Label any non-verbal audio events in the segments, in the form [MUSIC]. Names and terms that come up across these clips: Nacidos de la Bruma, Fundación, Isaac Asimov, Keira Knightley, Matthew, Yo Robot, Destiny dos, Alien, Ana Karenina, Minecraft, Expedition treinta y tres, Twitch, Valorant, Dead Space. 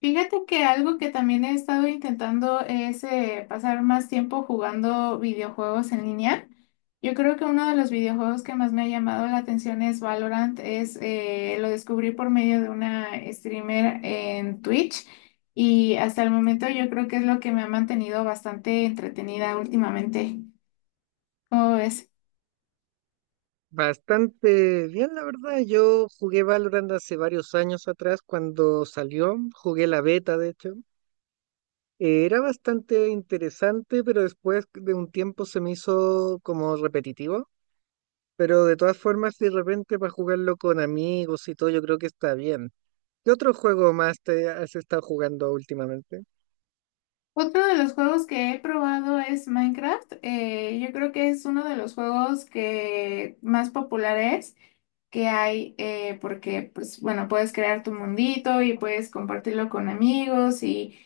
Fíjate que algo que también he estado intentando es pasar más tiempo jugando videojuegos en línea. Yo creo que uno de los videojuegos que más me ha llamado la atención es Valorant. Lo descubrí por medio de una streamer en Twitch y hasta el momento yo creo que es lo que me ha mantenido bastante entretenida últimamente. ¿Cómo ves? Bastante bien, la verdad. Yo jugué Valorant hace varios años atrás cuando salió, jugué la beta, de hecho. Era bastante interesante, pero después de un tiempo se me hizo como repetitivo. Pero de todas formas, si de repente para jugarlo con amigos y todo, yo creo que está bien. ¿Qué otro juego más te has estado jugando últimamente? Otro de los juegos que he probado es Minecraft. Yo creo que es uno de los juegos que más popular es que hay, porque, pues, bueno, puedes crear tu mundito y puedes compartirlo con amigos y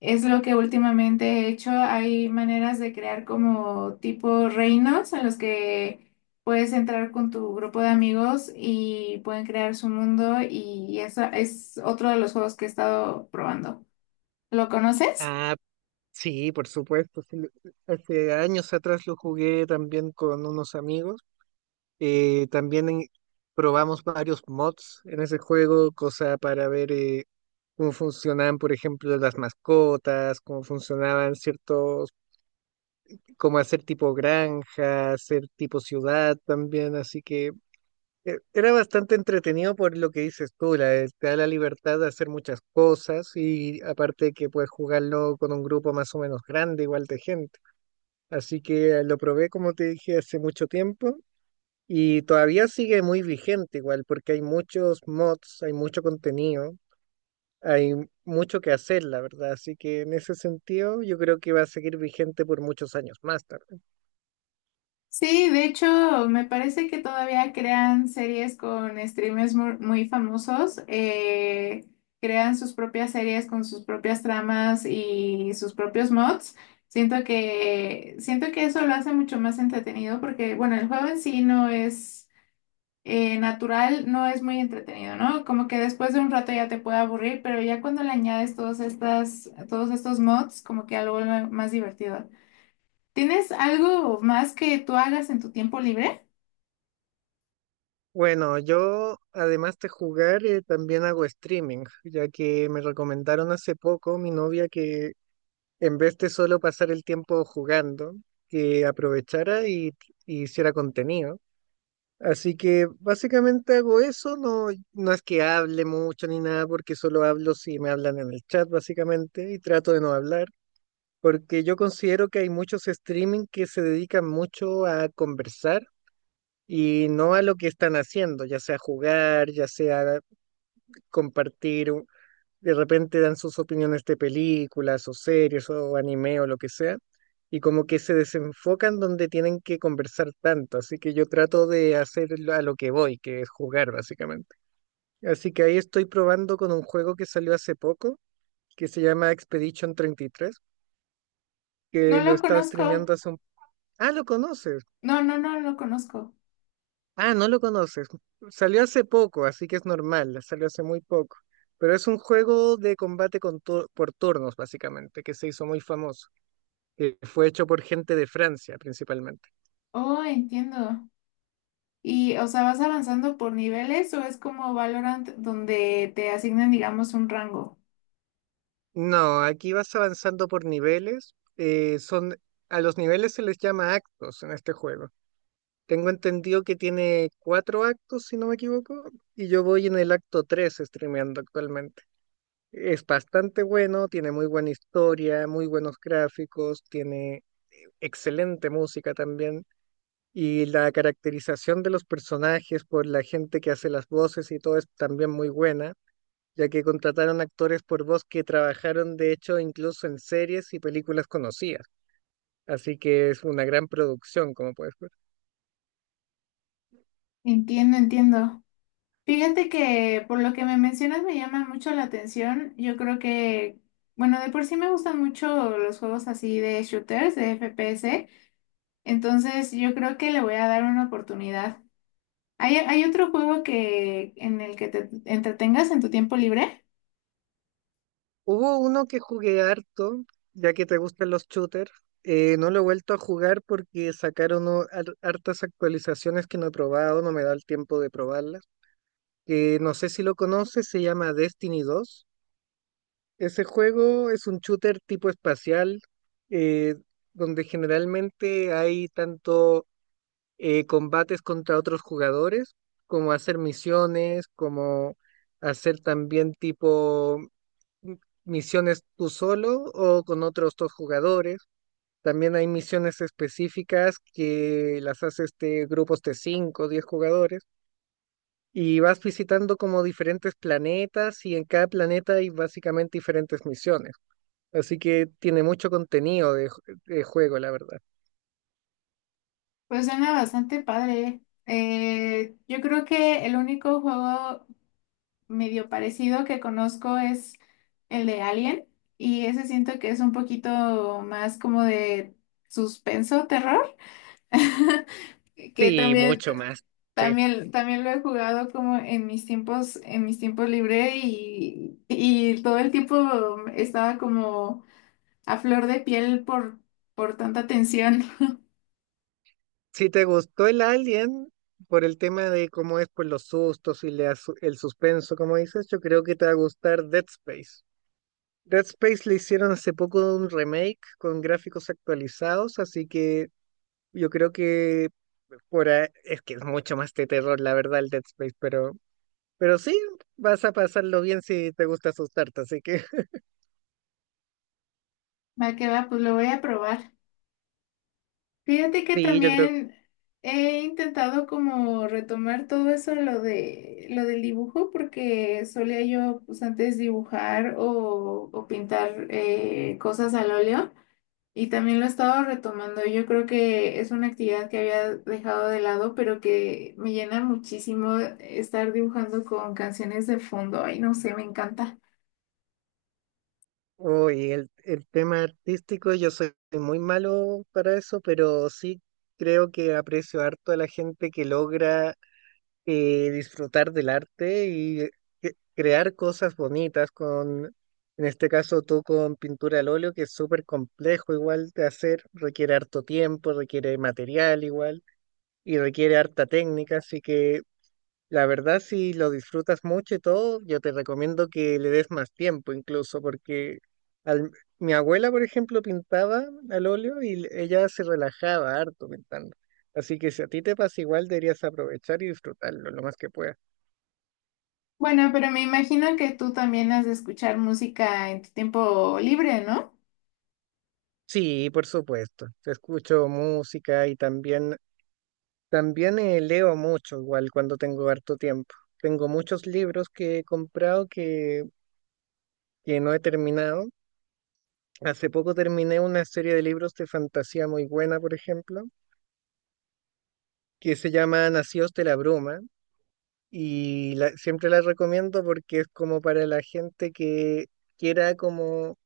es lo que últimamente he hecho. Hay maneras de crear como tipo reinos en los que puedes entrar con tu grupo de amigos y pueden crear su mundo, y eso es otro de los juegos que he estado probando. ¿Lo conoces? Ah, sí, por supuesto. Sí. Hace años atrás lo jugué también con unos amigos. También probamos varios mods en ese juego, cosa para ver cómo funcionaban, por ejemplo, las mascotas, cómo funcionaban ciertos, cómo hacer tipo granja, hacer tipo ciudad también, así que era bastante entretenido por lo que dices tú, te da la libertad de hacer muchas cosas y aparte que puedes jugarlo con un grupo más o menos grande, igual de gente. Así que lo probé, como te dije, hace mucho tiempo, y todavía sigue muy vigente igual, porque hay muchos mods, hay mucho contenido, hay mucho que hacer, la verdad. Así que en ese sentido yo creo que va a seguir vigente por muchos años más tarde. Sí, de hecho, me parece que todavía crean series con streamers muy famosos, crean sus propias series con sus propias tramas y sus propios mods. Siento que eso lo hace mucho más entretenido porque, bueno, el juego en sí no es natural, no es muy entretenido, ¿no? Como que después de un rato ya te puede aburrir, pero ya cuando le añades todos estos mods, como que algo más divertido. ¿Tienes algo más que tú hagas en tu tiempo libre? Bueno, yo además de jugar, también hago streaming, ya que me recomendaron hace poco mi novia que, en vez de solo pasar el tiempo jugando, que aprovechara y hiciera contenido. Así que básicamente hago eso. No, no es que hable mucho ni nada, porque solo hablo si me hablan en el chat básicamente, y trato de no hablar, porque yo considero que hay muchos streaming que se dedican mucho a conversar y no a lo que están haciendo, ya sea jugar, ya sea compartir. De repente dan sus opiniones de películas o series o anime o lo que sea, y como que se desenfocan donde tienen que conversar tanto, así que yo trato de hacer a lo que voy, que es jugar básicamente. Así que ahí estoy probando con un juego que salió hace poco, que se llama Expedition 33, que No lo he lo estado conozco. streameando hace un... Ah, ¿lo conoces? No, no lo conozco. Ah, no lo conoces. Salió hace poco, así que es normal, salió hace muy poco. Pero es un juego de combate con por turnos, básicamente, que se hizo muy famoso, que fue hecho por gente de Francia principalmente. Oh, entiendo. Y, o sea, ¿vas avanzando por niveles o es como Valorant donde te asignan, digamos, un rango? No, aquí vas avanzando por niveles. A los niveles se les llama actos en este juego. Tengo entendido que tiene 4 actos, si no me equivoco, y yo voy en el acto 3 streameando actualmente. Es bastante bueno, tiene muy buena historia, muy buenos gráficos, tiene excelente música también. Y la caracterización de los personajes por la gente que hace las voces y todo es también muy buena, ya que contrataron actores por voz que trabajaron de hecho incluso en series y películas conocidas. Así que es una gran producción, como puedes ver. Entiendo, entiendo. Fíjate que por lo que me mencionas me llama mucho la atención. Yo creo que, bueno, de por sí me gustan mucho los juegos así de shooters, de FPS. Entonces, yo creo que le voy a dar una oportunidad. ¿ hay otro juego que en el que te entretengas en tu tiempo libre? Hubo uno que jugué harto, ya que te gustan los shooters. No lo he vuelto a jugar porque sacaron hartas actualizaciones que no he probado, no me da el tiempo de probarlas. No sé si lo conoces, se llama Destiny 2. Ese juego es un shooter tipo espacial, eh, donde generalmente hay tanto combates contra otros jugadores, como hacer misiones, como hacer también tipo m- misiones tú solo o con otros dos jugadores. También hay misiones específicas que las hace este grupos de 5, o 10 jugadores, y vas visitando como diferentes planetas, y en cada planeta hay básicamente diferentes misiones. Así que tiene mucho contenido de, de juego, la verdad. Pues suena bastante padre. Yo creo que el único juego medio parecido que conozco es el de Alien, y ese siento que es un poquito más como de suspenso, terror, [LAUGHS] que Sí, también mucho más. Sí. También lo he jugado como en mis tiempos libres y todo el tiempo estaba como a flor de piel por tanta tensión. [LAUGHS] Si te gustó el Alien por el tema de cómo es, por los sustos y el suspenso, como dices, yo creo que te va a gustar Dead Space. Dead Space le hicieron hace poco un remake con gráficos actualizados, así que yo creo que por ahí, es que es mucho más de terror, la verdad, el Dead Space, pero, sí, vas a pasarlo bien si te gusta asustarte, así que [LAUGHS] Va que va, pues lo voy a probar. Fíjate que sí, yo creo. también he intentado como retomar todo eso, lo del dibujo, porque solía yo pues antes dibujar o pintar cosas al óleo. Y también lo he estado retomando. Yo creo que es una actividad que había dejado de lado, pero que me llena muchísimo estar dibujando con canciones de fondo. Ay, no sé, me encanta. Uy, el tema artístico, yo soy muy malo para eso, pero sí creo que aprecio harto a la gente que logra disfrutar del arte y crear cosas bonitas con, en este caso tú con pintura al óleo, que es súper complejo igual de hacer, requiere harto tiempo, requiere material igual y requiere harta técnica, así que la verdad, si lo disfrutas mucho y todo, yo te recomiendo que le des más tiempo incluso, porque al- mi abuela, por ejemplo, pintaba al óleo y ella se relajaba harto pintando. Así que si a ti te pasa igual, deberías aprovechar y disfrutarlo lo más que puedas. Bueno, pero me imagino que tú también has de escuchar música en tu tiempo libre, ¿no? Sí, por supuesto. Te escucho música y también leo mucho igual cuando tengo harto tiempo. Tengo muchos libros que he comprado que no he terminado. Hace poco terminé una serie de libros de fantasía muy buena, por ejemplo, que se llama Nacidos de la Bruma, y siempre la recomiendo porque es como para la gente que quiera como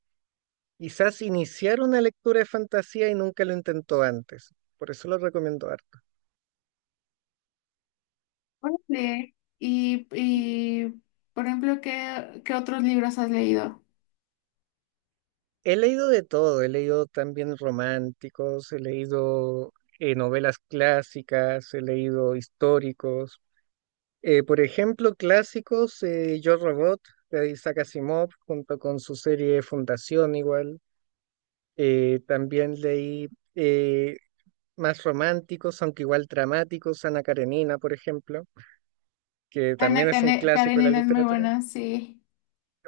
quizás iniciar una lectura de fantasía y nunca lo intentó antes. Por eso lo recomiendo harto. Órale. Y, por ejemplo, ¿ qué otros libros has leído? He leído de todo, he leído también románticos, he leído novelas clásicas, he leído históricos. Por ejemplo, clásicos, Yo Robot de Isaac Asimov, junto con su serie Fundación igual. También leí eh, más románticos, aunque igual dramáticos, Ana Karenina, por ejemplo, que Ana también es un clásico de la Karenina es muy literatura. buena. Sí,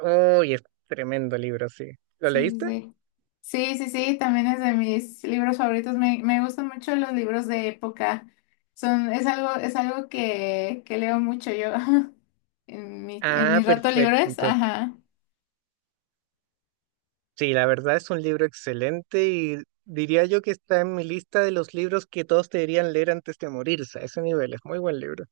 ¡Oh, y es tremendo libro, sí! ¿Lo sí, sí, leíste? sí. Sí, sí, sí, también es de mis libros favoritos. Me gustan mucho los libros de época. Es algo que leo mucho yo [LAUGHS] en Ah, mis ratos perfecto. libres. Entonces, Ajá. sí, la verdad es un libro excelente, y diría yo que está en mi lista de los libros que todos deberían leer antes de morirse. A ese nivel, es muy buen libro.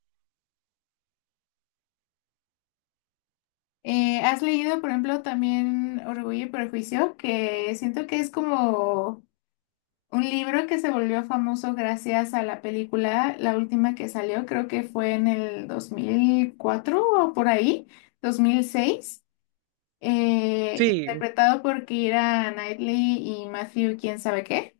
¿Has leído, por ejemplo, también Orgullo y Prejuicio? Que siento que es como un libro que se volvió famoso gracias a la película, la última que salió, creo que fue en el 2004 o por ahí, 2006, Sí, interpretado por Keira Knightley y Matthew, quién sabe qué.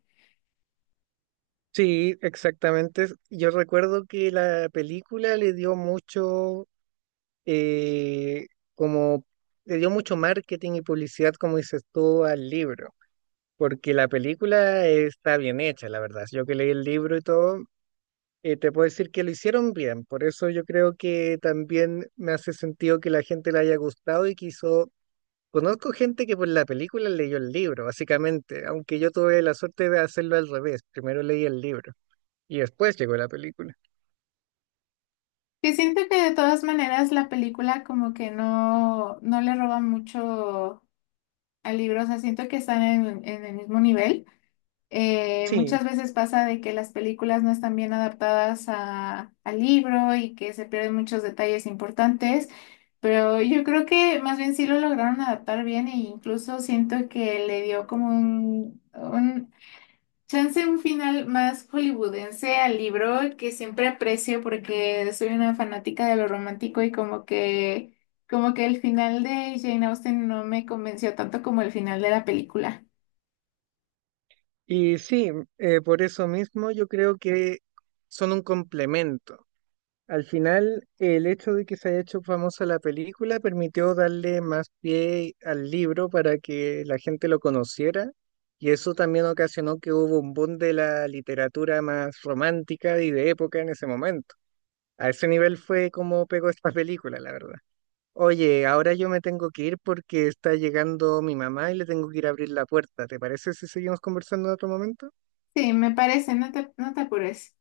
sí, exactamente. Yo recuerdo que la película le dio mucho, eh, como, le dio mucho marketing y publicidad, como dices tú, al libro, porque la película está bien hecha, la verdad. Yo que leí el libro y todo, te puedo decir que lo hicieron bien. Por eso yo creo que también me hace sentido que la gente le haya gustado y quiso... Conozco gente que por la película leyó el libro, básicamente, aunque yo tuve la suerte de hacerlo al revés. Primero leí el libro y después llegó la película. Que siento que de todas maneras la película como que no le roba mucho al libro, o sea, siento que están en el mismo nivel. Sí, Muchas veces pasa de que las películas no están bien adaptadas al libro y que se pierden muchos detalles importantes, pero yo creo que más bien sí lo lograron adaptar bien, e incluso siento que le dio como un chance, un final más hollywoodense al libro, que siempre aprecio porque soy una fanática de lo romántico, y como que el final de Jane Austen no me convenció tanto como el final de la película. y sí, por eso mismo yo creo que son un complemento. Al final, el hecho de que se haya hecho famosa la película permitió darle más pie al libro para que la gente lo conociera, y eso también ocasionó que hubo un boom de la literatura más romántica y de época en ese momento. A ese nivel fue como pegó esta [LAUGHS] película, la verdad. Oye, ahora yo me tengo que ir porque está llegando mi mamá y le tengo que ir a abrir la puerta. ¿Te parece si seguimos conversando en otro momento? Sí, me parece. No te apures.